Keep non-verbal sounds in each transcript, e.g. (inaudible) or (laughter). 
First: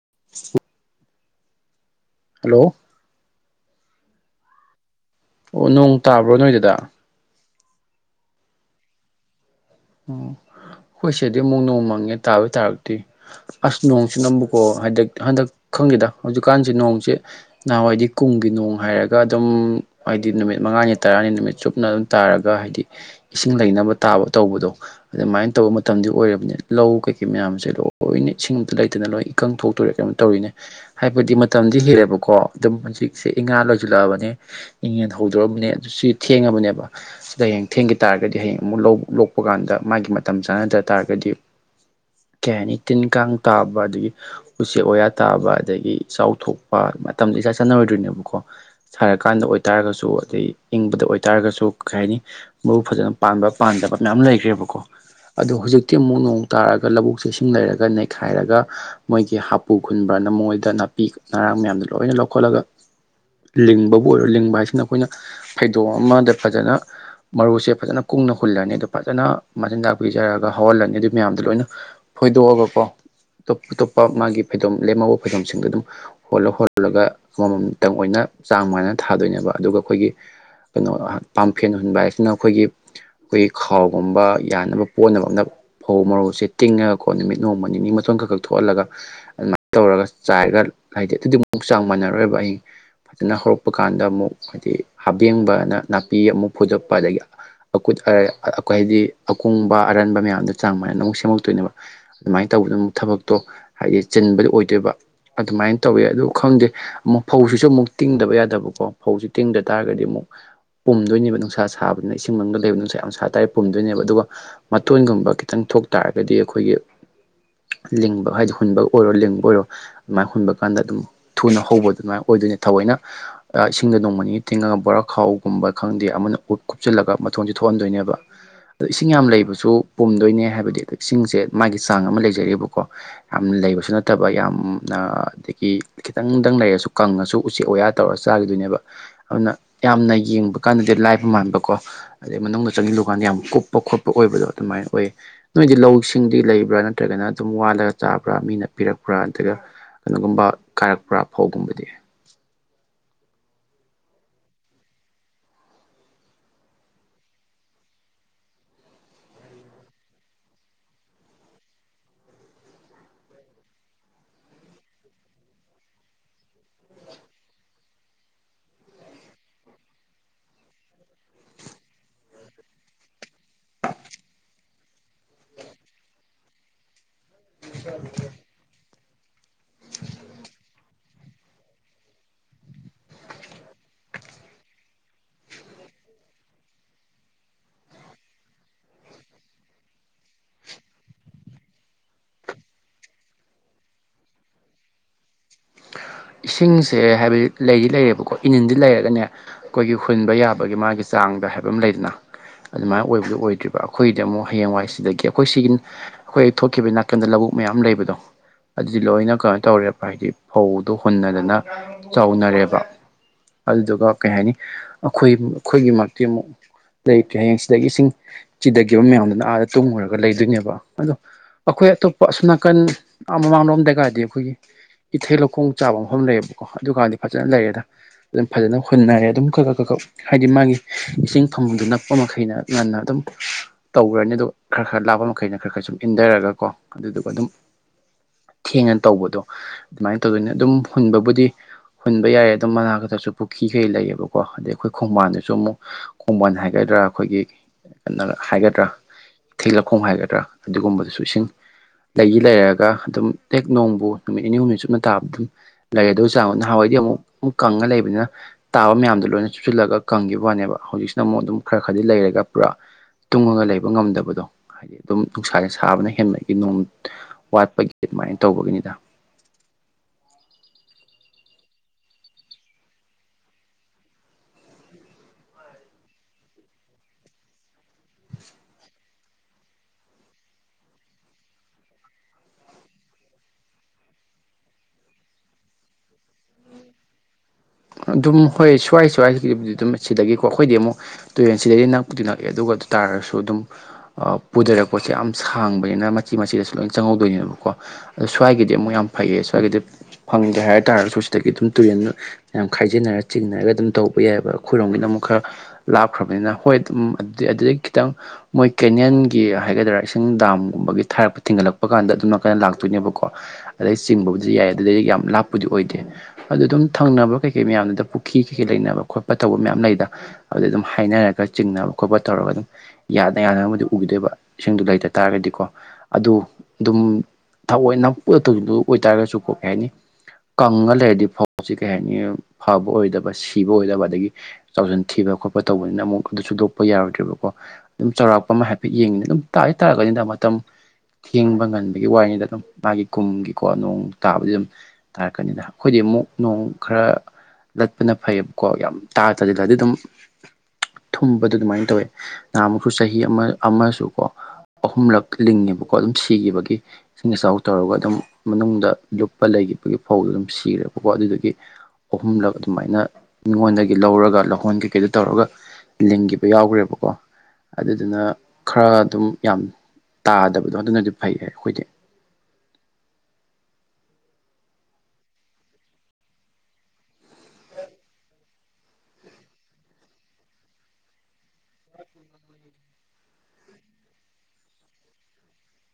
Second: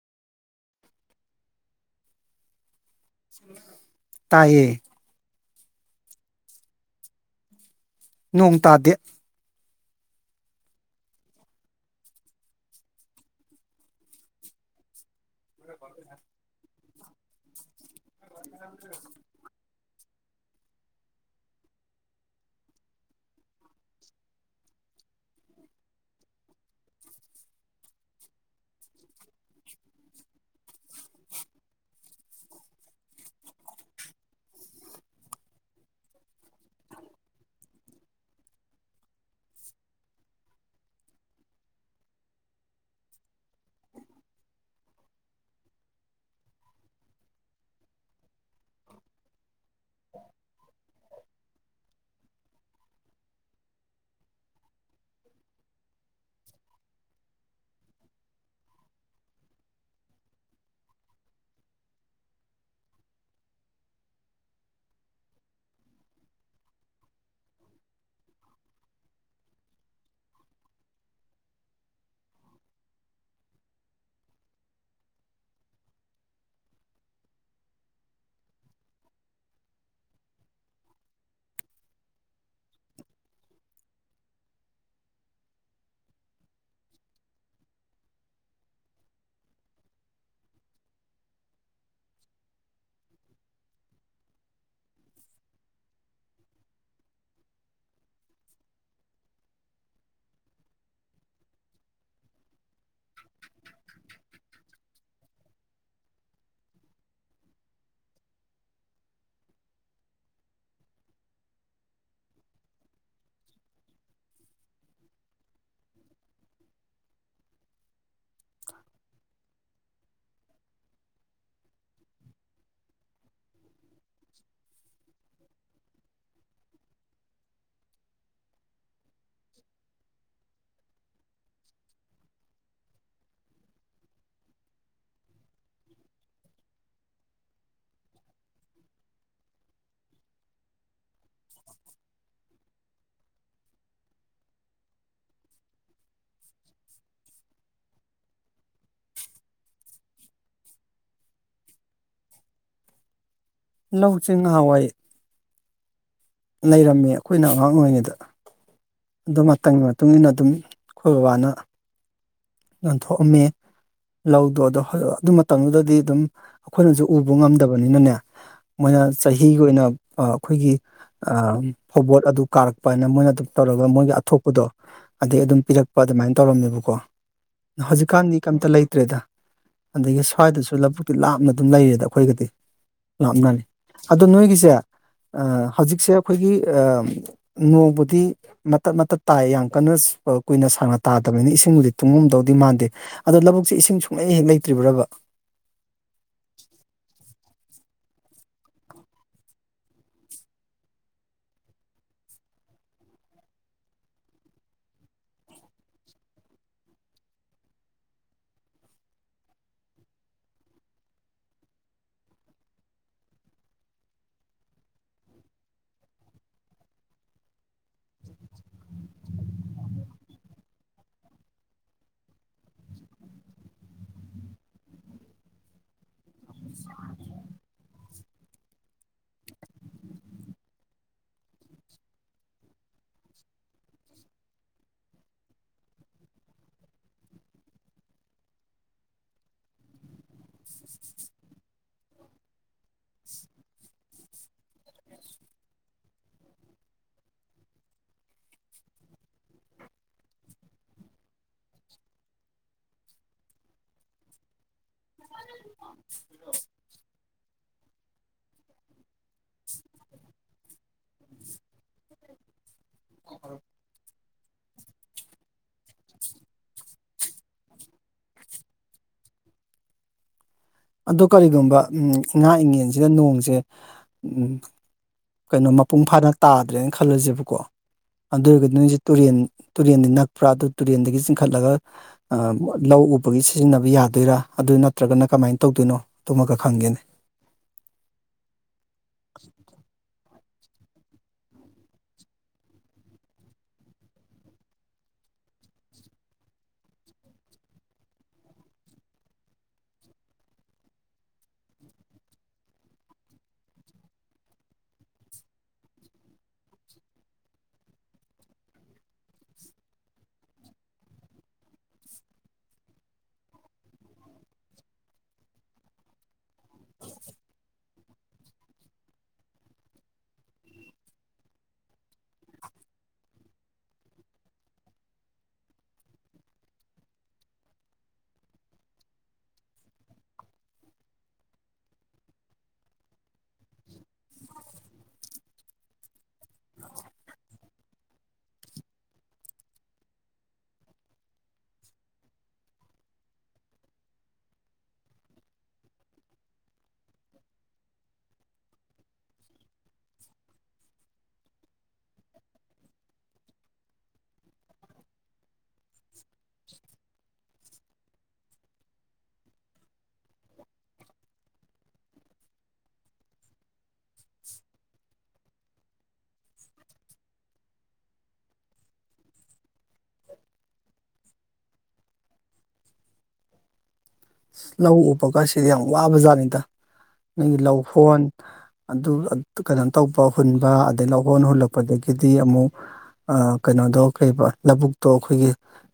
(unintelligible) hello ꯇꯌꯦ ꯑꯣ ꯅꯣꯡ ꯇꯥꯕ꯭ꯔꯣ ꯅꯣꯏꯗꯨꯗ ꯅꯣꯡ ꯇꯥꯗꯦ ꯑꯣ ꯍꯈꯣꯏ ꯁꯤꯗꯤ ꯑꯃꯨꯛ ꯅꯣꯡ ꯃꯪꯉꯦ ꯇꯥꯕ ꯇꯥꯔꯗꯤ ꯑꯁ ꯅꯣꯡꯁꯤ ꯅꯕꯨꯀꯣ ꯍꯟꯗꯛ ꯍꯟꯗꯛ ꯈꯪꯒꯦꯗ ꯍꯧꯖꯤꯛꯀꯥꯟꯁꯦ ꯅꯣꯡꯁꯦ ꯅꯍꯥꯟꯋꯥꯏꯗꯤ ꯀꯨꯝꯒꯤ ꯅꯣꯡ ꯍꯥꯏꯔꯒ ꯑꯗꯨꯝ ꯍꯥꯏꯗꯤ ꯅꯨꯃꯤꯠ ꯃꯉꯥꯅꯤ ꯇꯔꯥꯅꯤ ꯅꯨꯃꯤꯠ ꯆꯨꯞꯅ ꯑꯗꯨꯝ ꯇꯥꯔꯒ ꯍꯥꯏꯗꯤ ꯏꯁꯤꯡ ꯂꯩꯅꯕ ꯇꯥꯕ ꯇꯧꯕꯗꯣ ꯑꯗꯨꯃꯥꯏꯅ ꯇꯧꯕ ꯃꯇꯝꯗꯤ ꯑꯣꯏꯔꯕꯅꯤ ꯂꯧ ꯀꯩꯀꯩ ꯃꯌꯥꯝꯁꯦ ꯂꯣꯏꯅ ꯏꯁꯤꯡ ꯑꯝꯇ ꯂꯩꯇꯅ ꯂꯣꯏ ꯏꯀꯪ ꯊꯣꯛꯇ ꯀꯩꯅꯣ ꯇꯧꯔꯤꯅꯦ ꯍꯥꯏꯕꯗꯤ ꯃꯇꯝꯗꯤ ꯍꯦꯜꯂꯦꯕꯀꯣ ꯑꯗꯨꯝ ꯍꯧꯖꯤꯛꯁꯦ ꯏ ꯉꯥ ꯂꯣꯏꯁꯤꯜꯂꯛꯑꯕꯅꯤ ꯏꯪꯉꯦ ꯍꯧꯗꯣꯔꯑꯕꯅꯦ ꯑꯗꯨ ꯁꯤ ꯊꯦꯡꯉꯕꯅꯦꯕ ꯁꯤꯗ ꯍꯌꯦꯡ ꯊꯦꯡꯈꯤ ꯇꯥꯔꯒꯗꯤ ꯍꯌꯦꯡ ꯑꯃꯨꯛꯣꯛ ꯊꯣꯛꯄ ꯀꯥꯟꯗ ꯃꯥꯒꯤ ꯃꯇꯝ ꯆꯥꯅꯗ ꯇꯥꯔꯒꯗꯤ ꯀꯩ ꯍꯥꯏꯅꯤ ꯇꯤꯟ ꯀꯥꯡ ꯇꯥꯕ ꯑꯗꯒꯤ ꯎꯆꯦꯛ ꯋꯥꯌꯥ ꯇꯥꯕ ꯑꯗꯒꯤ ꯆꯥꯎꯊꯣꯛꯄ ꯃꯇꯝꯗ ꯏꯁꯥ ꯆꯠꯅꯔꯣꯏꯗꯣꯏꯅꯦꯕꯀꯣ ꯁꯥꯔꯀꯥꯟꯗ ꯑꯣꯏꯇꯥꯔꯒꯁꯨ ꯑꯗꯩ ꯏꯪꯕꯗ ꯑꯣꯏꯇꯥꯔꯒꯁꯨ ꯀꯩ ꯍꯥꯏꯅꯤ ꯃꯎ ꯐꯖꯅ ꯄꯥꯟꯕ ꯄꯥꯟꯗꯕ ꯃꯌꯥꯝ ꯂꯩꯈ꯭ꯔꯦꯕꯀꯣ ꯑꯗꯣ ꯍꯧꯖꯤꯛꯇꯤ ꯑꯃꯨꯛ ꯅꯣꯡ ꯇꯥꯔꯒ ꯂꯧꯕꯨꯛ ꯆꯁꯤꯡ ꯂꯩꯔꯒ ꯅꯩꯈꯥꯏꯔꯒ ꯃꯣꯏꯒꯤ ꯍꯥꯄꯨ ꯈꯨꯟꯕ꯭ꯔꯅ ꯃꯣꯏꯗ ꯅꯥꯄꯤ ꯉꯔꯥꯡ ꯃꯌꯥꯝꯗꯨꯣ ꯂꯣꯏꯅ ꯂꯧꯈꯠꯂꯒ ꯂꯤꯡꯕꯕꯨ ꯑꯣꯏꯔꯣ ꯂꯤꯡꯕ ꯍꯥꯏꯁꯤꯅ ꯑꯩꯈꯣꯏꯅ ꯐꯩꯗꯣꯝ ꯑꯃꯗ ꯐꯖꯅ ꯃꯔꯨꯁꯦ ꯐꯖꯅ ꯀꯨꯡꯅ ꯍꯨꯜꯂꯅꯤ ꯑ ꯐꯖꯅ ꯃꯆꯤꯟꯖꯥꯛ ꯄꯤꯖꯔꯒ ꯍꯧꯍꯜꯂꯅꯤ ꯑꯗꯨ ꯃꯌꯥꯝꯗꯣ ꯂꯣꯏꯅ ꯐꯣꯏꯗꯣꯛꯑꯒꯀꯣ ꯑꯇꯣꯞ ꯑꯇꯣꯞꯄ ꯃꯥꯒꯤ ꯐꯩꯗꯣꯝ ꯂꯦꯝꯍꯧꯕ ꯐꯩꯗꯣꯝꯁꯤꯡꯗꯣ ꯑꯗꯨꯝ ꯍꯣꯜꯂ ꯍꯣꯜꯂꯂꯒ ꯑꯃꯃꯝꯇꯪ ꯑꯣꯏꯅ ꯆꯥꯡ ꯃꯥꯟꯅꯅ ꯊꯥꯗꯣꯏꯅꯦꯕ ꯑꯗꯨꯒ ꯑꯩꯈꯣꯏꯒꯤ ꯀꯩꯅꯣ ꯄꯥꯝꯐꯦꯟ ꯍꯨꯟꯕ ꯍꯥꯏꯁꯤꯅ ꯑꯩꯈꯣꯏꯒꯤ ꯑꯩꯈꯣꯏꯒꯤ ꯈꯥꯎꯒꯨꯝꯕ ꯌꯥꯅꯕ ꯄꯣꯠꯅꯕꯅ ꯐꯧ ꯃꯔꯨꯁꯦ ꯇꯤꯡꯉꯒꯀꯣ ꯅꯨꯃꯤꯠ ꯅꯣꯡꯃ ꯅꯤꯅꯤ ꯃꯇꯨꯡ ꯈꯛꯛꯇꯛ ꯊꯣꯛꯦ ꯑꯣꯣꯠꯂꯒ ꯑꯗꯨꯃꯥꯏꯅ ꯇꯧꯔꯒ ꯆꯥꯏꯔꯒ ꯂꯩꯇꯦ ꯑꯗꯨꯗꯤ ꯑꯃꯨꯛ ꯆꯥꯡ ꯃꯥꯟꯅꯔꯣꯏꯕ ꯑꯍꯤꯡ ꯐꯖꯅ ꯍꯧꯔꯛꯄ ꯀꯥꯟꯗ ꯑꯃꯨꯛ ꯍꯥꯏꯗꯤ ꯍꯥꯕꯦꯡꯕꯅ ꯅꯥꯄꯤ ꯑꯃꯨꯛ ꯐꯨꯗꯠꯄ ꯑꯗꯒꯤ ꯀꯨꯠ ꯑꯔ ꯑꯩꯣꯏ ꯍꯥꯏꯗꯤ ꯑꯀꯣꯡꯕ ꯑꯔꯟꯕ ꯃꯌꯥꯝꯗꯣ ꯆꯥꯡ ꯃꯥꯟꯅꯅ ꯑꯃꯨꯛ ꯁꯦꯝꯃꯛꯇꯣꯏꯅꯦꯕ ꯑꯗꯨꯃꯥꯏꯅ ꯇꯧꯕꯗꯅ ꯑꯃꯨꯛ ꯊꯕꯛꯇꯣ ꯍꯥꯏꯗꯤ ꯆꯤꯟꯕꯗꯤ ꯑꯣꯏꯗꯣꯏꯕ ꯑꯗꯨꯃꯥꯏꯅ ꯇꯧꯋꯤ ꯑꯗꯨ ꯈꯪꯗꯦ ꯑꯃꯨꯛ ꯐꯧꯁꯤꯁꯨ ꯑꯃꯨꯛ ꯇꯤꯡꯗꯕ ꯌꯥꯗꯕꯀꯣ ꯐꯧꯁꯤ ꯇꯤꯡꯗ ꯇꯥꯔꯒꯗꯤ ꯑꯃꯨꯛ ꯄꯨꯝꯗꯣꯏꯅꯦꯕ ꯅꯨꯡꯁꯥ ꯁꯥꯕꯅꯤꯅ ꯏꯁꯤꯡ ꯃꯅꯨꯡꯗ ꯂꯩꯕ ꯅꯨꯡꯁꯥ ꯌꯥꯝꯁꯥ ꯇꯥꯔꯦ ꯄꯨꯝꯗꯣꯏꯅꯦꯕ ꯑꯗꯨꯒ ꯃꯇꯣꯟꯒꯨꯝꯕ ꯈꯤꯇꯪ ꯊꯣꯛꯇꯥꯔꯒꯗꯤ ꯑꯩꯈꯣꯏꯒꯤ ꯂꯤꯡꯕ ꯍꯥꯏꯗꯤ ꯍꯨꯟꯕ ꯑꯣꯏꯔꯣ ꯂꯤꯡꯕ ꯑꯣꯏꯔꯣ ꯑꯗꯨꯃꯥꯏꯅ ꯍꯨꯟꯕ ꯀꯥꯟꯗ ꯑꯗꯨꯝ ꯊꯨꯅ ꯍꯧꯕ ꯑꯗꯨꯃꯥꯏꯅ ꯑꯣꯏꯗꯣꯏꯅꯤ ꯊꯑꯣꯏꯅ ꯏꯁꯤꯡꯗ ꯅꯣꯡꯃ ꯅꯤꯒꯤ ꯇꯤꯡꯉꯒ ꯣꯔꯛ ꯆꯈꯥꯎꯒꯨꯝꯕ ꯈꯪꯗꯦ ꯑꯃꯅ ꯎꯠ ꯀꯨꯞꯁꯤꯜꯂꯒ ꯃꯊꯣꯟꯁꯦ ꯊꯣꯛꯍꯟꯗꯣꯏꯅꯦꯕ ꯑꯗꯣ ꯏꯁꯤꯡ ꯌꯥꯝ ꯂꯩꯕꯁꯨ ꯄꯨꯝꯗꯣꯏꯅꯦ ꯍꯥꯏꯕꯗꯤ ꯑꯗꯣ ꯏꯁꯤꯡꯁꯦ ꯃꯥꯒꯤ ꯆꯥꯡ ꯑꯃ ꯂꯩꯖꯕꯀꯣ ꯌꯥꯝꯅ ꯂꯩꯕ ꯀꯩꯁꯨ ꯅꯠꯇꯕ ꯌꯥꯝꯅ ꯑꯗꯒꯤ ꯈꯤꯇꯪꯗꯪ ꯂꯩꯔꯁꯨ ꯀꯪꯉꯁꯨ ꯎꯆꯦꯛ ꯑꯣꯌꯥ ꯇꯧꯔ ꯆꯥꯈꯤꯗꯣꯏꯅꯦꯕ ꯑꯗꯨꯅ ꯌꯥꯝꯅ ꯌꯦꯡꯕ ꯀꯥꯟꯗꯗꯤ ꯂꯥꯏꯕ ꯃꯥꯟꯕ ꯀꯣ ꯑꯗꯨꯗꯩ ꯃꯅꯨꯡꯗ ꯆꯪ ꯂꯨ ꯥꯟꯗ ꯌꯥꯝ ꯀꯨꯞꯄ ꯈꯣꯠꯄ ꯑꯣꯏꯕꯗꯣ ꯑꯗꯨꯃꯥꯏꯅ ꯑꯣꯏꯌꯦ ꯅꯣꯏꯗꯤ ꯂꯧꯁꯤꯡꯗꯤ ꯂꯩꯕ꯭ꯔꯥ ꯅꯠꯇ꯭ꯔꯒꯅ ꯑꯗꯨꯝ ꯋꯥꯠꯂꯒ ꯇꯥꯕ꯭ꯔꯥ ꯃꯤꯅ ꯄꯤꯔꯛꯄ꯭ꯔꯥ ꯅꯠꯇꯒ ꯀꯩꯅꯣꯒꯨꯝꯕ ꯀꯥꯔꯛꯄ꯭ꯔꯥ ꯐꯧꯒꯨꯝꯕꯗꯤ ꯂꯧꯁꯤꯡ ꯉꯍꯥꯟꯋꯥꯏ ꯂꯩꯔꯝꯃꯤ ꯑꯩꯈꯣꯏꯅ ꯑꯉꯥꯡ ꯑꯣꯏꯔꯤꯉꯩꯗ ꯑꯗꯨ ꯃꯇꯝꯒꯤ ꯃꯇꯨꯡ ꯏ ꯃꯇꯨꯡꯏꯟꯅ ꯑꯗꯨꯝ ꯑꯩꯈꯣꯏ ꯕꯕꯥꯅ ꯉꯟꯊꯣꯛꯑꯝꯃꯤ ꯂꯧꯗꯣ ꯑꯗꯣ ꯑꯗꯨ ꯃꯇꯝꯗꯨꯗꯗꯤ ꯑꯗꯨꯝ ꯑꯩꯈꯣꯏꯅꯁꯨ ꯎꯕ ꯉꯝꯗꯕꯅꯤꯅꯅꯦ ꯃꯣꯏꯅ ꯆꯍꯤꯒꯤ ꯑꯣꯏꯅ ꯑꯩꯈꯣꯏꯒꯤ ꯐꯧꯕꯣꯠ ꯑꯗꯨ ꯀꯥꯔꯛꯄ ꯍꯥꯏꯅ ꯃꯣꯏꯅ ꯑꯗꯨꯝ ꯇꯧꯔꯒ ꯃꯣꯏꯒꯤ ꯑꯊꯣꯄꯗꯣ ꯑꯗꯩ ꯑꯗꯨꯝ ꯄꯤꯔꯛꯄ ꯑꯗꯨꯃꯥꯏꯅ ꯇꯧꯔꯝꯅꯦꯕꯀꯣ ꯍꯧꯖꯤꯛꯀꯥꯟꯅꯤ ꯀꯝꯇ ꯂꯩ ꯐꯠꯇ꯭ꯔꯦꯗ ꯑꯗꯒꯤ ꯁ꯭ꯋꯥꯏꯗꯁꯨ ꯂꯕꯨꯛꯇꯤ ꯂꯥꯞꯅ ꯑꯗꯨꯝ ꯂꯩꯔꯦꯗ ꯑꯩꯈꯣꯏꯒꯗꯤ ꯂꯞꯅꯅꯤ ꯑꯗꯣ ꯅꯣꯏꯒꯤꯁꯦ ꯍꯧꯖꯤꯛꯁꯦ ꯑꯩꯈꯣꯏꯒꯤ ꯅꯣꯡꯃꯗꯤ ꯃꯇꯠ ꯃꯇꯠ ꯇꯥꯏ ꯌꯥꯝ ꯀꯟꯅ ꯀꯨꯏꯅ ꯁꯥꯡꯅ ꯇꯥꯗꯕꯅꯤꯅ ꯏꯁꯤꯡꯕꯨꯗꯤ ꯇꯨꯡꯉꯝꯗꯧꯗꯤ ꯃꯥꯟꯗꯦ ꯑꯗꯣ ꯂꯧꯕꯛꯁꯦ ꯏꯁꯤꯡ ꯁꯨꯡꯂꯩ ꯍꯦꯛ ꯂꯩꯇ꯭ꯔꯤꯕ꯭ꯔꯥ ꯏꯁꯤꯡꯁꯦ ꯍꯥꯏꯕꯗꯤ ꯂꯩꯗꯤ ꯂꯩꯌꯦꯦꯕꯀ ꯀꯣ ꯏꯅꯤꯟꯁꯤ ꯂꯩꯔꯒꯅꯦ ꯑꯩꯈꯣꯏꯒꯤ ꯍꯨꯟꯕ ꯌꯥꯕꯒꯤ ꯃꯥꯒꯤ ꯆꯥꯡꯗ ꯍꯥꯏꯕ ꯑꯃ ꯂꯩꯗꯅ ꯑꯗꯨꯃꯥꯏꯅ ꯑꯣꯏꯕꯗꯨ ꯑꯣꯏꯗ꯭ꯔꯤꯕ ꯑꯩꯈꯣꯏꯗꯤ ꯑꯃꯨꯛ ꯍꯌꯦꯡꯋꯥꯏ ꯁꯤꯗꯒꯤ ꯑꯩꯈꯣꯏ ꯁꯤꯒꯤ ꯑꯩꯈꯣꯏ ꯊꯣꯛꯈꯤꯕꯒꯤ ꯅꯥꯀꯟꯗ ꯂꯧꯕꯨ ꯃꯌꯥꯝ ꯂꯩꯕꯗꯣ ꯑꯗꯨꯗꯤ ꯂꯣꯏꯅ ꯀꯃꯥꯏ ꯇꯧꯔꯦ ꯍꯥꯏꯗꯤ ꯐꯧ ꯑꯗꯨ ꯍꯨꯟꯅꯗꯅ ꯆꯥꯎꯅꯔꯦꯕ ꯑꯗꯨꯗꯨꯒ ꯀꯩ ꯍꯥꯏꯅꯤ ꯑꯩꯈꯣꯏ ꯑꯩꯈꯣꯏꯒꯤꯃꯛꯇꯤ ꯑꯃꯨꯛ ꯂꯩꯦ ꯍꯌꯦꯡ ꯁꯤꯗꯒꯤ ꯏꯁꯤꯡ ꯆꯤꯊꯈꯤꯕ ꯃꯌꯥꯝꯗꯨꯅ ꯑꯥꯗ ꯇꯨꯡꯉꯨꯔꯒ ꯂꯩꯗꯣꯏꯅꯦꯕ ꯑꯗꯣ ꯑꯩꯈꯣꯏ ꯑꯇꯣꯞꯄ ꯑꯁꯣꯝ ꯅꯥꯀꯟ ꯑꯃꯃꯥꯡꯂꯣꯝꯗ ꯀꯗꯤ ꯑꯩꯈꯣꯏꯒꯤ ꯏꯊꯩ ꯂꯧꯈꯣꯡ ꯆꯥꯕ ꯃꯐꯝ ꯂꯩꯌꯦꯕꯀꯣ ꯑꯗꯨꯀꯥꯟꯗꯤ ꯐꯖꯅ ꯂꯩꯔꯦꯗ ꯑꯗꯨꯝ ꯐꯖꯅ ꯍꯨꯟꯅꯔꯦ ꯑꯗꯨꯝ ꯈꯈꯛ ꯈꯀꯛ ꯍꯥꯏꯗꯤ ꯃꯥꯒꯤ ꯏꯁꯤꯡ ꯐꯪꯐꯝꯗꯨ ꯅꯞꯄ ꯃꯈꯩꯅ ꯉꯟꯅ ꯑꯗꯨꯝ ꯇꯧꯈ꯭ꯔꯅꯤ ꯑꯗꯨ ꯈꯔ ꯈꯔ ꯂꯥꯞꯄ ꯃꯈꯩꯅ ꯈꯔ ꯈꯔ ꯁꯨꯝ ꯏꯟꯊꯔꯒꯀꯣ ꯑꯗꯨꯗꯨꯒ ꯑꯗꯨꯝ ꯊꯦꯡꯅ ꯇꯧꯕꯗꯣ ꯑꯗꯨꯃꯥꯏꯅ ꯇꯧꯗꯣꯏꯅꯦ ꯑꯗꯨꯝ ꯍꯨꯟꯕꯕꯨꯗꯤ ꯍꯨꯟꯕ ꯌꯥꯏꯦ ꯑꯗꯨꯝ ꯃꯅꯥ ꯈꯛꯇꯁꯨ ꯄꯨꯈ꯭ꯔꯤꯈꯩ ꯂꯩꯌꯦꯕꯀꯣ ꯑꯗꯩ ꯑꯩꯈꯣꯏ ꯈꯣꯡꯕꯥꯟꯗꯁꯨ ꯑꯃꯨꯛ ꯈꯣꯡꯕꯥꯟ ꯍꯥꯏꯒ ꯗ꯭ꯔꯥ ꯑꯩꯈꯣꯏꯒꯤ ꯀ ꯍꯥꯏꯒꯗ꯭ꯔꯥ ꯊꯤ ꯂꯧꯈꯣꯡ ꯍꯥꯏꯒꯗ꯭ꯔꯥ ꯑꯗꯨꯒꯨꯝꯕꯗꯨꯁꯨ ꯏꯁꯤꯡ ꯂꯩꯒꯤ ꯂꯩꯔꯒ ꯑꯗꯨꯝ ꯍꯦꯛ ꯅꯣꯡꯕꯨ ꯅꯨꯃꯤꯠ ꯅꯤꯅꯤ ꯍꯨꯝꯅꯤ ꯆꯨꯞꯅ ꯇꯥꯕ ꯑꯗꯨꯝ ꯂꯩꯗ ꯑꯣꯏ ꯆꯥ ꯅꯍꯥꯟꯋꯥꯏꯗꯤ ꯑꯃꯨꯛ ꯑꯃꯨꯛ ꯀꯪꯉ ꯂꯩꯕꯅꯤꯅ ꯇꯥꯕ ꯃꯌꯥꯝꯗꯣ ꯂꯣꯏꯅ ꯆꯨꯞꯁꯤꯜꯂꯒ ꯀꯪꯈꯤꯕ ꯋꯥꯅꯦꯕ ꯍꯧꯖꯤꯛꯁꯤꯅ ꯑꯃꯨꯛ ꯑꯗꯨꯝ ꯈꯔ ꯈꯔꯗꯤ ꯂꯩꯔꯒ ꯄꯨ꯭ꯔꯥ ꯇꯨꯡꯉꯒ ꯂꯩꯕ ꯉꯝꯗꯕꯗꯣ ꯍꯥꯏꯗꯤ ꯑꯗꯨꯝ ꯅꯨꯡꯁꯥꯅ ꯁꯥꯕꯅ ꯍꯦꯟꯕꯒꯤ ꯅꯣꯡ ꯋꯥꯠꯄꯒꯤ ꯁꯨꯃꯥꯏꯅ ꯇꯧꯕꯒꯤꯅꯤꯗ ꯑꯗ ꯀꯔꯤꯒꯨꯝꯕ ꯉꯍꯥ ꯏꯉꯦꯟꯁꯤꯗ ꯅꯣꯡꯁꯦ ꯎ ꯀꯩꯅꯣ ꯃꯄꯨꯡ ꯐꯥꯅ ꯇꯥꯗ꯭ꯔꯦꯅ ꯈꯜꯂꯁꯦꯕꯀꯣ ꯑꯗꯨ ꯑꯣꯏꯔꯒꯗꯤ ꯅꯁ ꯇꯨꯔꯦꯟ ꯇꯨꯔꯦꯟꯗ ꯅꯛꯄ꯭ꯔꯥ ꯑꯗꯨ ꯇꯨꯔꯦꯟꯗꯒꯤ ꯆꯤꯡꯈꯠꯂꯒ ꯂꯧ ꯎꯕꯒꯤ ꯁꯤꯖꯤꯟꯅꯕ ꯌꯥ ꯌꯥꯗꯣꯏꯔꯥ ꯑꯗꯨ ꯅꯠꯇ꯭ꯔꯒꯅ ꯀꯃꯥꯏꯅ ꯇꯧꯗꯣꯏꯅꯣ ꯑꯗꯨꯃꯒ ꯈꯪꯒꯦꯅꯤ ꯑꯗꯨꯝ ꯍꯣꯏ ꯁ꯭ꯋꯥꯏ ꯁ꯭ꯋꯥꯏꯗꯤ ꯑꯗꯨꯝ ꯁꯤꯗꯒꯤ ꯀꯣ ꯑꯩꯈꯣꯏꯗꯤ ꯑꯃꯨꯛ ꯇꯨꯔꯦꯟꯁꯤꯗꯗꯤ ꯅꯛꯄꯗꯤ ꯅꯛꯑꯦ ꯑꯗꯨꯒ ꯑꯗꯨ ꯇꯥꯔꯁꯨ ꯑꯗꯨꯝ ꯄꯨꯊꯔꯛꯄꯁꯦ ꯌꯥꯝ ꯆ ꯊꯥꯡꯕꯅꯤꯅ ꯃꯆꯤ ꯃꯆꯤꯗꯁꯨ ꯂꯣꯏꯅ ꯆꯪꯍꯧꯗꯣꯏꯅꯦꯕꯀꯣ ꯑꯗꯣ ꯁ꯭ꯋꯥꯏꯒꯤꯗꯤ ꯑꯃꯨꯛ ꯌꯥꯝ ꯐꯩꯌꯦ ꯁ꯭ꯋꯥꯏꯒꯤꯗꯤ ꯐꯪ ꯈ ꯍꯥꯏꯔ ꯇꯥꯔꯁꯨ ꯁꯤꯗꯒꯤ ꯑꯗꯨꯝ ꯇꯨꯔꯦꯟ ꯌꯥꯝ ꯈꯥꯏꯖꯤꯟꯅꯔꯒ ꯆꯤꯡꯅꯔꯒ ꯑꯗꯨꯝ ꯇꯧꯕ ꯌꯥꯏꯑꯕ ꯑꯩꯈꯣꯏꯔꯣꯝꯒꯤꯗ ꯑꯃꯨꯛ ꯈꯔ ꯂꯥꯞꯈ꯭ꯔꯕꯅꯤꯅ ꯍꯣꯏ ꯑꯗꯨꯝ ꯑꯗꯨꯗꯒꯤ ꯈꯤꯇꯪ ꯃꯣꯏ ꯀꯦꯅꯦꯜꯒꯤ ꯍꯥꯏꯒꯗ꯭ꯔꯔꯥ ꯏꯁꯤꯡ ꯗꯥꯝꯒꯨꯝꯕꯒꯤ ꯊꯥꯔꯛꯄ ꯊꯤꯡꯒꯠꯂꯛꯄ ꯀꯥꯟꯗ ꯑꯗꯨꯝ ꯂꯥꯛꯇꯣꯏꯅꯦꯕꯀꯣ ꯑꯗꯩ ꯆꯤꯡꯕꯕꯨꯗꯤ ꯌꯥꯏ ꯑꯗꯨꯗꯩ ꯌꯥꯝ ꯂꯥꯞꯄꯗꯤ ꯑꯣꯏꯗꯦ ꯑꯗꯨ ꯑꯗꯨꯝ ꯊꯪꯅꯕ ꯀꯩ ꯀꯩ ꯃꯌꯥꯝꯗꯨꯗ ꯄꯨꯈ꯭ꯔꯤ ꯀꯩꯀꯩ ꯂꯩꯅꯕ ꯈꯣꯠꯄ ꯇꯧꯕ ꯃꯌꯥꯝ ꯂꯩꯗ ꯑꯗꯨꯗ ꯑꯗꯨꯝ ꯍꯥꯏꯅꯔꯒ ꯆꯤꯡꯅꯕ ꯈꯣꯠꯄ ꯇꯧꯔꯛ ꯝ ꯌꯥꯅ ꯌꯥꯗꯅꯕ ꯎꯈꯤꯗꯣꯏꯕ ꯏꯁꯤꯡꯗ ꯂꯩꯇ ꯇꯥꯔꯒꯗꯤꯀꯣ ꯑꯗꯨ ꯑꯗꯨꯝ ꯊꯑꯣꯏ ꯑꯣꯏꯇꯥꯔꯒꯁꯨꯀꯣ ꯀꯩ ꯍꯥꯏꯅꯤ ꯀꯪꯉ ꯂꯩꯔꯗꯤ ꯐꯧꯁꯤ ꯀꯩ ꯍꯥꯏꯅꯤ ꯐꯕ ꯑꯣꯏꯗꯕ ꯁꯤꯕ ꯑꯣꯏꯗꯕ ꯑꯗꯒꯤ ꯆꯥꯎꯁꯤꯟ ꯊꯤꯕ ꯈꯣꯠꯄ ꯇꯧꯕꯅꯤꯅ ꯑꯃꯨꯛ ꯑꯗꯨ ꯁꯨꯗꯣꯛꯄ ꯌꯥꯔꯣꯏꯗ꯭ꯔꯔꯤꯕꯕꯀꯣ ꯑꯗꯨꯝ ꯆꯥꯎꯔꯥꯛꯄ ꯑꯃ ꯍꯥꯏꯐꯦꯠ ꯌꯦꯡꯉꯤꯅꯦ ꯑꯗꯨꯝ ꯇꯥ ꯇꯥꯔꯛꯀꯅꯤꯗ ꯃꯇꯝ ꯊꯦꯡꯕ ꯉꯟꯕꯒꯤ ꯋꯥꯔꯤꯅꯤꯗ ꯑꯗꯨꯝ ꯃꯥꯒꯤ ꯀꯨꯝꯒꯤꯀꯣ ꯅꯣꯡ ꯇꯥꯕꯗꯤ ꯑꯗꯨꯝ ꯇꯥꯔꯛꯀꯅꯤꯗ ꯑꯩꯈꯣꯏꯗꯤ ꯑꯃꯨꯛ ꯅꯣꯡ ꯈꯔ ꯂꯠꯄꯅ ꯐꯩꯌꯦꯕꯀꯣ ꯌꯥꯝ ꯇꯥꯗꯗꯤꯅ ꯑꯗꯨ ꯑꯗꯨꯝ ꯊꯨꯝꯕꯗ ꯑꯗꯨꯃꯥꯏꯅ ꯇꯧꯋꯦ ꯅꯍꯥꯟꯃꯨꯛꯁꯨ ꯆꯍꯤ ꯑꯃ ꯑꯃꯁꯨ ꯀꯣ ꯑꯍꯨꯝꯂꯛ ꯂꯤꯡꯉꯦꯕꯀꯣ ꯑꯗꯨꯝ ꯁꯤꯈꯤꯕꯒꯤ ꯏꯁꯤꯡ ꯏꯆꯥꯎ ꯇꯧꯔꯒ ꯑꯗꯨꯝ ꯃꯅꯨꯡꯗ ꯂꯨꯞꯄ ꯂꯩ ꯠꯄꯒꯤ ꯐꯥꯎꯗ ꯑꯗꯨꯝ ꯁꯤꯈ꯭ꯔꯦꯕꯀꯣ ꯑꯗꯨꯒꯤ ꯑꯍꯨꯝꯂꯛ ꯑꯗꯨꯃꯥꯏꯅ ꯃꯤꯉꯣꯟꯗꯒꯤ ꯂꯧꯔꯒ ꯂꯧꯍꯣꯟ ꯀꯩꯀꯩꯗ ꯇꯧꯔꯒ ꯂꯤꯡꯈꯤꯕ ꯌꯥꯎꯈ꯭ꯔꯦꯕꯀꯣ ꯑꯗꯨꯗꯨꯅ ꯈꯔ ꯑꯗꯨꯝ ꯌꯥꯝ ꯇꯥꯗꯕꯗꯣ ꯑꯗꯨꯅꯗꯤ ꯐꯩ ꯍꯥꯏ ꯑꯩꯈꯣꯏꯗꯤ ꯂꯧꯎ ꯎ ꯄ ꯀꯁꯤꯗꯤ ꯌꯥꯝ ꯋꯥꯕ ꯖꯥꯠꯅꯤꯗ ꯅꯣꯏꯒꯤ ꯂꯧꯍꯣꯟ ꯑꯗꯨ ꯀꯩꯅꯣ ꯇꯧꯕ ꯍꯨꯟꯕ ꯑꯗꯩ ꯂꯧꯈꯣꯟ ꯍꯨꯜꯂꯛꯄ ꯑꯗꯒꯤꯗꯤ ꯑꯃꯨꯛ ꯀꯩꯅꯣꯗꯣ ꯀ ꯂꯧꯕꯨꯛꯇꯣ ꯑꯩꯈꯣꯏꯒꯤ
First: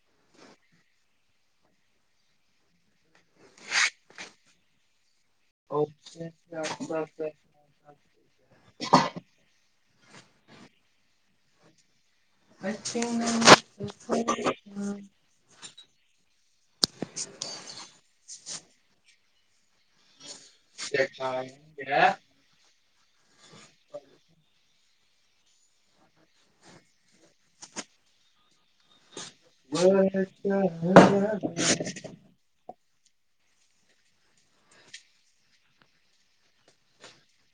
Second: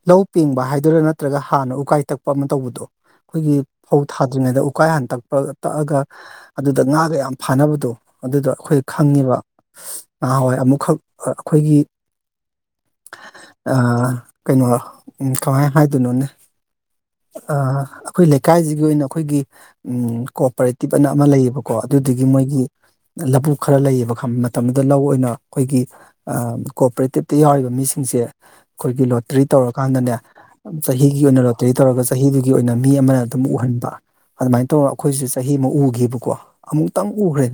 ꯂꯧ ꯄꯦꯡꯕ ꯍꯥꯏꯗꯣꯏꯔꯥ ꯅꯠꯇ꯭ꯔꯒ ꯍꯥꯟꯅ ꯎꯀꯥꯏ ꯊꯛꯄ ꯑꯃ ꯇꯧꯕꯗꯣ ꯑꯩꯈꯣꯏꯒꯤ ꯐꯧ ꯊꯥꯗ꯭ꯔꯤꯉꯩꯗ ꯎꯀꯥꯏ ꯍꯥꯟ ꯇꯛꯄꯒ ꯇꯛꯑꯒ ꯑꯗꯨꯗ ꯉꯥꯒ ꯌꯥꯝ ꯐꯥꯅꯕꯗꯣ ꯑꯗꯨꯗꯣ ꯑꯩꯈꯣꯏ ꯈꯪꯉꯤꯕ ꯅꯍꯥꯟꯋꯥꯏ ꯑꯃꯨꯛꯈꯛ ꯑꯩꯈꯣꯏꯒꯤ ꯑ ꯀꯩꯅꯣ ꯀꯃꯥꯏꯅ ꯍꯥꯏꯗꯣꯏꯅꯣꯅꯦ ꯑꯩꯈꯣꯏ ꯂꯩꯀꯥꯏꯁꯤꯒꯤ ꯑꯣꯏꯅ ꯑꯩꯈꯣꯏꯒꯤ ꯀꯣꯑꯣꯄꯔꯦꯇꯤꯞ ꯑꯅ ꯑꯃ ꯂꯩꯌꯦꯕꯀꯣ ꯑꯗꯨꯗꯒꯤ ꯃꯣꯏꯒꯤ ꯂꯧꯕꯨꯛ ꯈꯔ ꯂꯩꯌꯦꯕ ꯈ ꯃꯇꯝꯗꯨ ꯗ ꯂꯧ ꯑꯣꯏꯅ ꯑꯩꯈꯣꯏꯒꯤ ꯀꯣꯑꯣꯄꯔꯦꯇꯤꯞꯇ ꯌꯥꯎꯔꯤꯕ ꯃꯤꯁꯤꯡꯁꯦ ꯑꯩꯈꯣꯏꯒꯤ ꯂꯣꯇ꯭ꯔꯤ ꯇꯧꯔꯀꯥꯟꯗꯅꯦ ꯆꯍꯤꯒꯤ ꯑꯣꯏꯅ ꯂꯣꯇ꯭ꯔꯤ ꯇꯧꯔꯒ ꯆꯍꯤꯗꯨꯒꯤ ꯑꯣꯏꯅ ꯃꯤ ꯑꯃꯅ ꯑꯗꯨꯝ ꯎꯍꯟꯕ ꯑꯗꯨꯃꯥꯏꯅ ꯇꯧꯔꯒ ꯑꯩꯈꯣꯏꯁꯨ ꯆꯍꯤ ꯑꯃ ꯎꯒꯦꯕꯀꯣ ꯑꯃꯨꯛꯇꯪ ꯎꯈ꯭ꯔꯦ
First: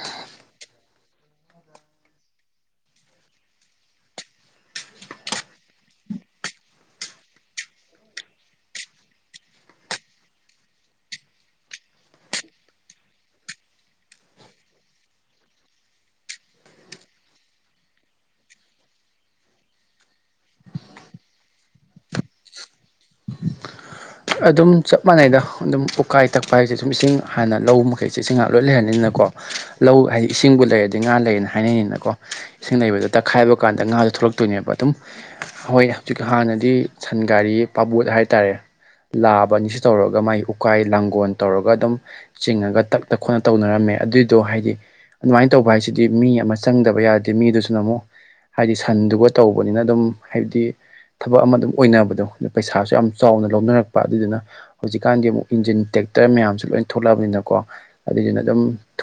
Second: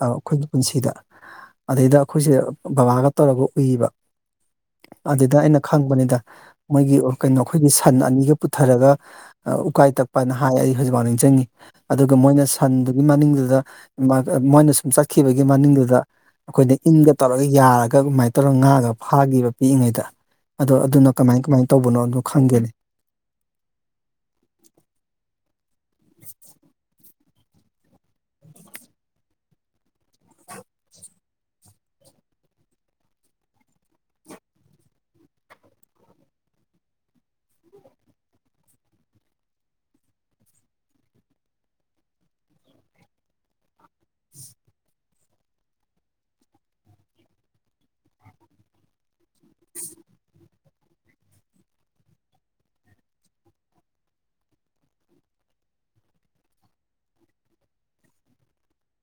ꯑꯩꯈꯣꯏꯒꯤ ꯄꯨꯟꯁꯤꯗꯥ ꯑꯗꯩꯗꯥ ꯑꯩꯈꯣꯏꯁꯦ ꯕꯕꯥꯒ ꯇꯧꯔꯒ ꯎꯏꯕ ꯑꯗꯨꯗ ꯑꯩꯅ ꯈꯪꯕꯅꯤꯗ ꯃꯣꯏꯒꯤ ꯀꯩꯅꯣ ꯑꯩꯈꯣꯏꯒꯤ ꯁꯟ ꯑꯅꯤꯗꯖ ꯄꯨꯊꯔꯒ ꯎꯀꯥꯏ ꯇꯛꯄꯅ ꯍꯥꯏ ꯑꯩ ꯍꯧꯖꯤꯛꯐꯥꯎ ꯅꯤꯡꯁꯤꯡꯉꯤ ꯑꯗꯨꯒ ꯃꯣꯏꯅ ꯁꯟ ꯑꯗꯨꯒꯤ ꯃꯅꯤꯡꯗꯨꯗ ꯃꯣꯏꯅ ꯁꯨꯝ ꯆꯠꯈꯤꯕꯒꯤ ꯃꯅꯤꯡꯗꯨꯗ ꯑꯩꯈꯣꯏꯗꯤ ꯏꯟꯒ ꯇꯧꯔꯒ ꯌꯥꯔꯒ ꯑꯗꯨꯃꯥꯏꯅ ꯇꯧꯔꯒ ꯉꯥꯒ ꯐꯥꯈꯤꯕ ꯄꯤꯛꯏꯉꯩꯗ ꯑꯗꯣ ꯑꯗꯨꯅ ꯀꯃꯥꯏ ꯀꯃꯥꯏꯅ ꯇꯧꯕꯅꯣꯗꯣ ꯈꯪꯒꯦꯅꯦ ꯑꯗꯨꯝ ꯆꯞ ꯃꯥꯟꯅꯩꯗ ꯑꯗꯨꯝ ꯎꯀꯥꯏ ꯇꯛꯄ ꯍꯥꯏꯁꯦ ꯑꯗꯨꯝ ꯏꯁꯤꯡ ꯍꯥꯟꯅ ꯂꯧ ꯃꯈꯩꯁꯤ ꯁꯤ ꯉꯍꯥꯛ ꯂꯣꯏ ꯂꯩꯔꯅꯤꯅꯀꯣ ꯂꯧ ꯍꯥꯏꯗꯤ ꯏꯁꯤꯡꯕꯨ ꯂꯩꯔꯗꯤ ꯉꯥ ꯂꯩꯔꯌꯦꯅ ꯍꯥꯏꯅꯩꯅꯤꯅꯀꯣ ꯏꯁꯤꯡ ꯅꯕꯗꯨ ꯇꯛꯈꯥꯏꯕ ꯀꯥꯟꯗ ꯉꯥꯁꯨ ꯊꯣꯛꯂꯛꯇꯣꯏꯅꯦꯕ ꯑꯗꯨꯝ ꯍꯣꯏ ꯍꯧꯖꯤꯛ ꯍꯥꯟꯅꯗꯤ ꯁꯟꯒꯥꯔꯤ ꯄꯥꯕꯣꯠ ꯍꯥꯏꯇꯥꯔꯦ ꯂꯥꯕꯅꯤꯁꯤ ꯇꯧꯔꯒ ꯃꯥꯥꯏ ꯎꯀꯥꯏ ꯂꯥꯡꯒꯣꯜ ꯇꯧꯔꯒ ꯑꯗꯨꯝ ꯆꯤꯡꯉꯒ ꯇꯛꯅ ꯈꯣꯠꯅ ꯇꯧꯅꯔꯝꯃꯦ ꯑꯗꯨꯏꯗꯣ ꯍꯥꯏꯗꯤ ꯑꯗꯨꯃꯥꯏꯅ ꯇꯧꯕ ꯍꯥꯏꯁꯤꯗꯤ ꯃꯤ ꯑꯃ ꯆꯪꯗꯕ ꯌꯥꯗꯦ ꯃꯤꯗꯨꯁꯨꯅ ꯑꯃꯨꯛ ꯍꯥꯏꯗꯤ ꯁꯟꯗꯨꯒ ꯇꯧꯕꯅꯤꯅ ꯑꯗꯨꯝ ꯍꯥꯏꯕꯗꯤ ꯊꯕꯛ ꯑꯃ ꯑꯗꯨꯝ ꯑꯣꯏꯅꯕꯗꯣ ꯑ ꯄꯩꯁꯥꯁꯨ ꯌꯥꯝ ꯆꯥꯎꯅ ꯂꯧꯅꯔꯛꯄ ꯑꯗꯨꯗꯨꯅ ꯍꯧꯖꯤꯛꯀꯥꯟꯗꯤ ꯑꯃꯨꯛ ꯏꯟꯖꯤꯟ ꯇ꯭ꯔꯦꯛꯇꯔ ꯃꯌꯥꯝꯁꯨ ꯂꯣꯏ ꯊꯣꯛꯂꯛꯑꯕꯅꯤꯅꯀꯣ ꯑꯗꯨꯏꯗꯨꯅ ꯑꯗꯨꯝ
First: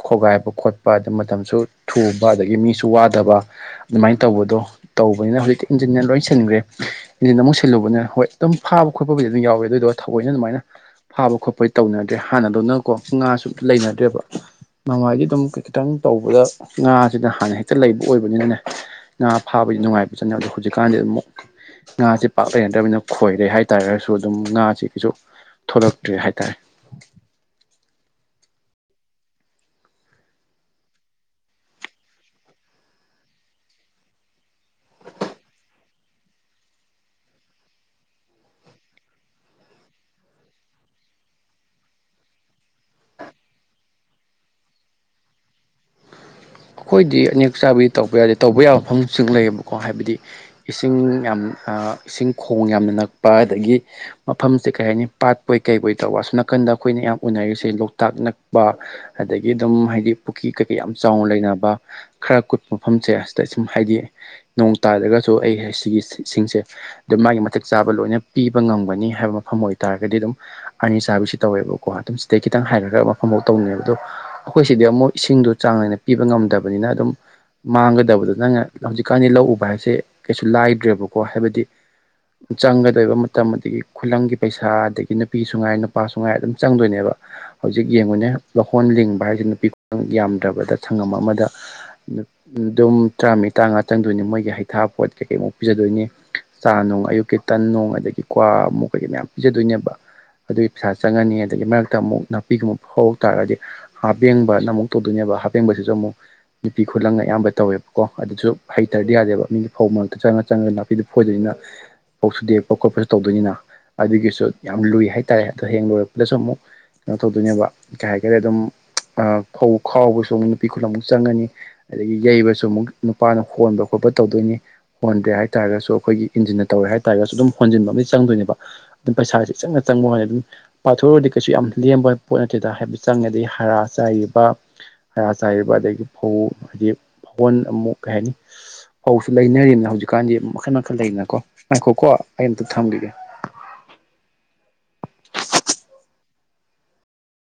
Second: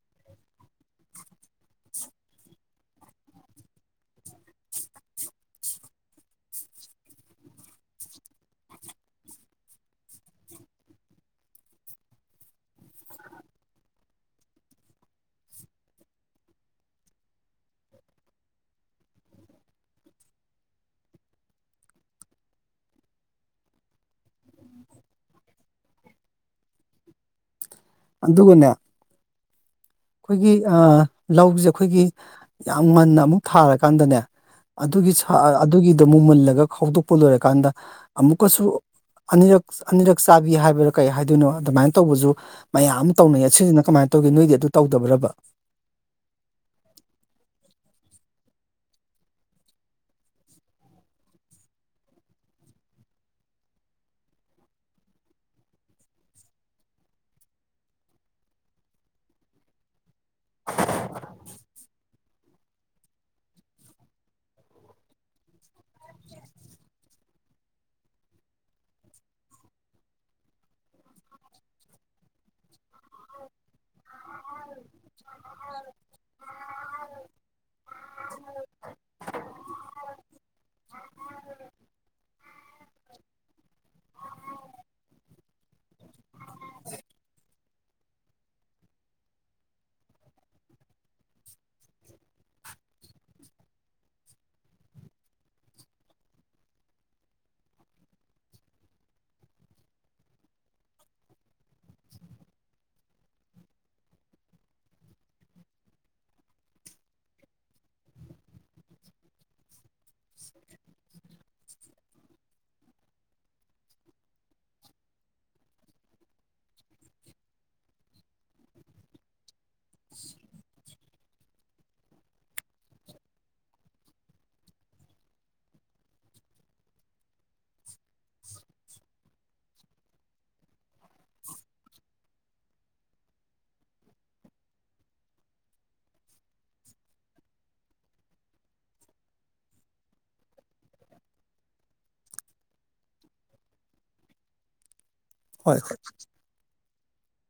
ꯈꯣꯒꯥꯏꯕ ꯈꯣꯠꯄ ꯑꯗ ꯃꯇꯝꯁꯨ ꯊꯨꯕ ꯑꯗꯒꯤ ꯃꯤꯁꯨ ꯋꯥꯗꯕ ꯑꯗꯨꯃꯥꯏꯅ ꯇꯧꯕꯗꯣ ꯇꯧꯕꯅꯤꯅ ꯍꯧꯖꯤꯛꯇꯤ ꯏꯟꯖꯤꯟꯅ ꯂꯣꯏ ꯁꯤꯟꯈ꯭ꯔꯦ ꯏꯟꯖꯤꯟ ꯑꯃꯨꯛ ꯁꯤꯜꯂꯨꯕꯅꯤꯅ ꯍꯣꯏ ꯑꯗꯨꯝ ꯐꯥꯕ ꯈꯣꯠꯄꯕꯨꯗꯤ ꯑꯗꯨꯝ ꯌꯥꯎꯋꯦ ꯑꯗꯨꯏꯗꯨꯒ ꯊꯑꯣꯏꯅ ꯑꯗꯨꯃꯥꯏꯅ ꯐꯥꯕ ꯈꯣꯠꯄ ꯇꯧꯅꯗ꯭ꯔꯦ ꯍꯥꯟꯅꯗꯧꯅꯀꯣ ꯉꯥꯁꯨ ꯂꯩꯅꯗ꯭ꯔꯦꯕ ꯅꯃꯥꯏꯗꯤ ꯑꯗꯨꯝ ꯈꯤꯇꯪ ꯇꯧꯕꯗ ꯉꯥꯁꯤꯗ ꯍꯥꯟꯅ ꯍꯦꯛꯇ ꯂꯩꯕ ꯑꯣꯏꯕꯅꯤꯅꯅꯦ ꯉꯥ ꯐꯥꯕ ꯑꯩꯈꯣꯏ ꯅꯨꯡꯉꯥꯏꯕ ꯆꯠꯅꯤ ꯑꯗꯣ ꯍꯧꯖꯤꯛꯀꯥꯟꯗꯤ ꯑꯗꯨꯝꯛ ꯉꯥꯁꯦ ꯄꯥꯛ ꯂꯩꯅꯗ꯭ꯔꯕꯅꯤꯅ ꯈꯣꯏꯔꯦ ꯍꯥꯏꯇꯥꯥꯔꯒꯁꯨ ꯑꯗꯨꯝ ꯉꯥꯁꯤꯒꯤꯁꯨ ꯊꯣꯛꯂꯛꯇ꯭ꯔꯦ ꯍꯥꯏꯇꯥꯔꯦ ꯑꯗꯨꯅ ꯑꯩꯈꯣꯏꯒꯤ ꯂꯧꯁꯦ ꯑꯩꯈꯣꯏꯒꯤ ꯌꯥꯝ ꯉꯟꯅ ꯑꯃꯨꯛ ꯊꯥꯔꯀꯥꯟꯗꯅꯦ ꯑꯗꯨꯒꯤ ꯑꯗꯨꯒꯤꯗ ꯃꯨꯃꯜꯂꯒ ꯈꯥꯎꯗꯣꯛꯄ ꯂꯣꯏꯔꯀꯥꯟꯗ ꯑꯃꯨꯛꯀꯁꯨ ꯑꯅꯤꯔꯛ ꯑꯅꯤꯔꯛ ꯆꯥꯕꯤ ꯍꯥꯏꯕꯗ ꯀꯩ ꯍꯥꯏꯗꯣꯏꯅꯣ ꯑꯗꯨꯃꯥꯏꯅ ꯇꯧꯕꯁꯨ ꯃꯌꯥꯝ ꯑꯃ ꯇꯧꯅꯩꯌꯦ ꯁꯤꯁꯤꯅ ꯀꯃꯥꯏ ꯇ ꯑꯗꯨꯒꯤ ꯅꯣꯏꯒꯤ ꯑꯗꯨ ꯇꯧꯗꯕ꯭ꯔꯕ ꯑꯩꯈꯣꯏꯗꯤ ꯑꯅꯦꯛ ꯆꯥꯕꯒꯤ ꯇꯧꯕ ꯌꯥꯗꯦ ꯇꯧꯕ ꯌꯥꯕ ꯃꯐꯝꯁꯤꯡ ꯂꯩꯌꯦꯕꯀꯣ ꯍꯥꯏꯕꯗꯤ ꯏꯁꯤꯡ ꯌꯥꯝ ꯏꯁꯤꯡ ꯈꯣꯡ ꯌꯥꯝꯅ ꯅꯛꯄ ꯑꯗꯒꯤ ꯃꯐꯝꯁꯦ ꯀꯩ ꯍꯥꯏꯅꯤ ꯄꯥꯠꯄꯣꯏ ꯀꯩꯕꯣꯏ ꯇꯧꯕ ꯑꯁꯨꯨꯝ ꯅ ꯅꯥꯀꯟꯗ ꯑꯩꯈꯣꯏꯅ ꯌꯥꯝ ꯎꯅꯔꯤꯁꯦ ꯂꯣꯛꯇꯥꯛ ꯅꯛꯄ ꯑꯗꯒꯤ ꯑꯗꯨꯝ ꯍꯥꯏꯗꯤ ꯄꯨꯈ꯭ꯔꯤ ꯀꯩꯀꯩ ꯌꯥꯝ ꯆꯥꯎꯅ ꯂꯩ ꯈꯔ ꯀꯨꯠꯄ ꯃꯐꯝꯁꯦ ꯑꯁꯤꯗ ꯁꯨꯝ ꯍꯥꯏꯗꯤ ꯅꯣꯡ ꯇꯥꯗ꯭ꯔꯒꯁꯨ ꯑꯩ ꯁꯤꯒꯤ ꯏꯁꯤꯡꯁꯦ ꯑꯗꯨꯝ ꯃꯥꯒꯤ ꯃꯇꯤꯛ ꯆꯥꯕ ꯂꯣꯏꯅ ꯄꯤꯕ ꯉꯝꯒꯅꯤ ꯍꯥꯏꯕ ꯃꯐꯝ ꯑꯣꯏꯇꯥꯥꯔꯒꯗꯤ ꯑꯗꯨꯝ ꯑꯅꯤ ꯆꯥꯕꯤꯁꯨ ꯇꯧꯋꯦꯕ ꯀꯣ ꯑꯗꯨ ꯁꯤꯗꯩ ꯈꯤꯇꯪ ꯍꯥꯏꯔꯒ ꯃꯐꯝꯐꯥꯎ ꯇꯧꯅꯕ ꯑꯗꯣ ꯑꯩꯈꯣꯏꯁꯤꯗꯤ ꯑꯃꯨꯛ ꯏꯁꯤꯡꯗꯣ ꯆꯥꯡꯅꯥꯏꯅ ꯉꯝꯗꯕꯅꯤꯅ ꯑꯗꯨꯝ ꯃꯥꯡꯒꯗꯕꯗ ꯅꯪꯅ ꯍꯧꯖꯤꯛꯀꯥꯟꯗꯤ ꯂꯧ ꯎꯕ ꯍꯥꯏꯁꯦ ꯀꯩꯁꯨ ꯂꯥꯏꯗ꯭ꯔꯦꯕꯀꯣ ꯍꯥꯏꯕꯗꯤ ꯆꯪꯒꯗꯣꯏꯕ ꯃꯇꯝ ꯑꯗꯒꯤ ꯈꯨꯂꯪꯒꯤ ꯄꯩꯁꯥ ꯑꯗꯒꯤ ꯅꯨꯄꯤꯁꯨ ꯉꯥꯏ ꯅꯨꯄꯥꯁꯨ ꯉꯥꯏ ꯑꯗꯨꯝ ꯆꯪꯗꯣꯏꯅꯦꯕ ꯍꯧꯖꯤꯛ ꯌꯦꯡꯉꯨꯅꯦ ꯂꯧꯍꯣꯟ ꯂꯤꯡꯕ ꯍꯥꯏꯁꯤ ꯅꯨꯄꯤ ꯈꯨꯪ ꯌꯥꯝꯗ꯭ꯔꯕꯗ ꯁꯪꯉꯝ ꯑꯃꯗ ꯑꯗꯨꯝ ꯇꯔꯥꯃꯠ ꯇꯔꯃꯉꯥ ꯆꯪꯗꯣꯏꯅꯤ ꯃꯣꯏꯒꯤ ꯍꯩꯊꯥ ꯄꯣꯠ ꯀꯩꯀꯩꯃꯨꯛ ꯄꯤꯖꯗꯣꯏꯅꯤ ꯆꯥ ꯅꯨꯡ ꯑꯌꯨꯛꯀꯤ ꯇꯟ ꯅꯨꯡ ꯑꯗꯒꯤ ꯀ꯭ꯋꯥ ꯑꯃꯨꯛ ꯀꯩꯀꯩ ꯃꯌꯥꯝ ꯄꯤꯖꯗꯣꯏꯅꯦꯕ ꯑꯗꯨꯒꯤ ꯄꯩꯁꯥ ꯆꯪꯉꯅꯤ ꯑꯗꯨꯗꯒꯤ ꯃꯔꯛꯇ ꯑꯃꯨꯛ ꯅꯥꯄꯤꯒꯨꯝꯕ ꯍꯧ ꯇꯥꯔꯗꯤ ꯍꯥꯞꯄꯦꯡꯕꯅ ꯑꯃꯨꯛ ꯇꯧꯗꯣꯏꯅꯦꯕ ꯑꯦꯡꯕꯁꯤꯁꯨ ꯑꯃꯨꯛ ꯅꯨꯄꯤ ꯈꯨꯠꯂꯪꯅ ꯑꯌꯥꯝꯕ ꯇꯧꯋꯦꯕꯀꯣ ꯑꯗꯨꯁꯨ ꯍꯩꯇ꯭ꯔꯗꯤ ꯌꯥꯗꯦꯕ ꯃꯤꯒꯤ ꯐꯧ ꯃꯔꯛꯇ ꯆ ꯅꯥꯄꯤꯗꯨ ꯐꯣꯏꯖꯩꯅ ꯄꯧꯁꯨꯨ ꯗꯦꯛꯄ ꯈꯣꯠꯄꯁꯨ ꯇꯧꯗꯣꯏꯅꯤꯅ ꯑꯗꯨꯒꯤꯁꯨ ꯌꯥꯝ ꯂꯨꯏ ꯍꯥꯏꯇꯥꯔꯦ ꯑꯗꯣ ꯍꯌꯦ ꯂꯣꯏꯨꯔꯛꯄꯗꯁꯨ ꯑꯃꯨꯛ ꯀꯩꯅꯣ ꯇꯧꯗꯣꯏꯅꯦꯕ ꯀꯩ ꯍꯥꯏꯒꯔꯦ ꯑꯗꯨꯝ ꯈꯥꯎꯕꯁꯨ ꯑꯃꯨꯛ ꯅꯨꯄꯤ ꯈꯨꯂ ꯑꯃꯨꯛ ꯆꯪꯉꯅꯤ ꯑꯗꯒꯤ ꯌꯩꯕꯁꯨ ꯑꯃꯨꯛ ꯅꯨꯄꯥꯅ ꯍꯣꯟꯕ ꯈꯣꯠꯄ ꯇꯧꯗꯣꯏꯅꯤ ꯍꯣꯟꯗ꯭ꯔ ꯍꯥꯏ ꯇꯥꯔꯒꯁꯨ ꯑꯩꯈꯣꯏꯒꯤ ꯏꯟꯖꯤꯟꯅ ꯇꯧꯦ ꯍꯥꯏꯇꯥꯔꯒꯁꯨ ꯑꯗꯨꯝ ꯍꯣꯟꯟꯕ ꯑꯃꯗꯤ ꯆꯪꯗꯣꯏꯅꯦꯕ ꯑꯗꯨꯝ ꯄꯩꯁꯥꯁꯤ ꯏ ꯆꯪꯅ ꯆꯪꯕ ꯋꯥ ꯄꯥꯊꯣꯛꯎꯨꯔꯗꯤ ꯀꯩꯁꯨ ꯌꯥꯝ ꯂꯦꯝꯕ ꯄꯣꯠ ꯅꯠꯇꯦꯗ ꯍꯥꯏꯕ ꯆꯪꯉꯦ ꯑꯗꯗꯒꯤ ꯍꯥꯔ ꯆꯥꯏꯔꯤꯕ ꯍꯔ ꯆꯥꯏꯔꯤꯕ ꯑꯗꯒꯤ ꯐꯧ ꯍꯥꯏꯗꯤ ꯐꯧꯒꯣꯟ ꯑꯃꯨꯛ ꯀꯩ ꯍꯥꯏꯅꯤ ꯍꯧꯁꯨ ꯂꯩꯅꯔꯤꯕꯅ ꯍꯧꯖꯤꯛꯀꯥꯟꯗꯤ ꯃꯈꯜ ꯃꯈꯜ ꯂꯩꯅꯀꯣ ꯉꯈꯣꯀꯣ ꯑꯩ ꯑꯝꯇ ꯊꯝꯕꯤꯒꯦ (inaudible) ꯍꯣꯏꯣꯏ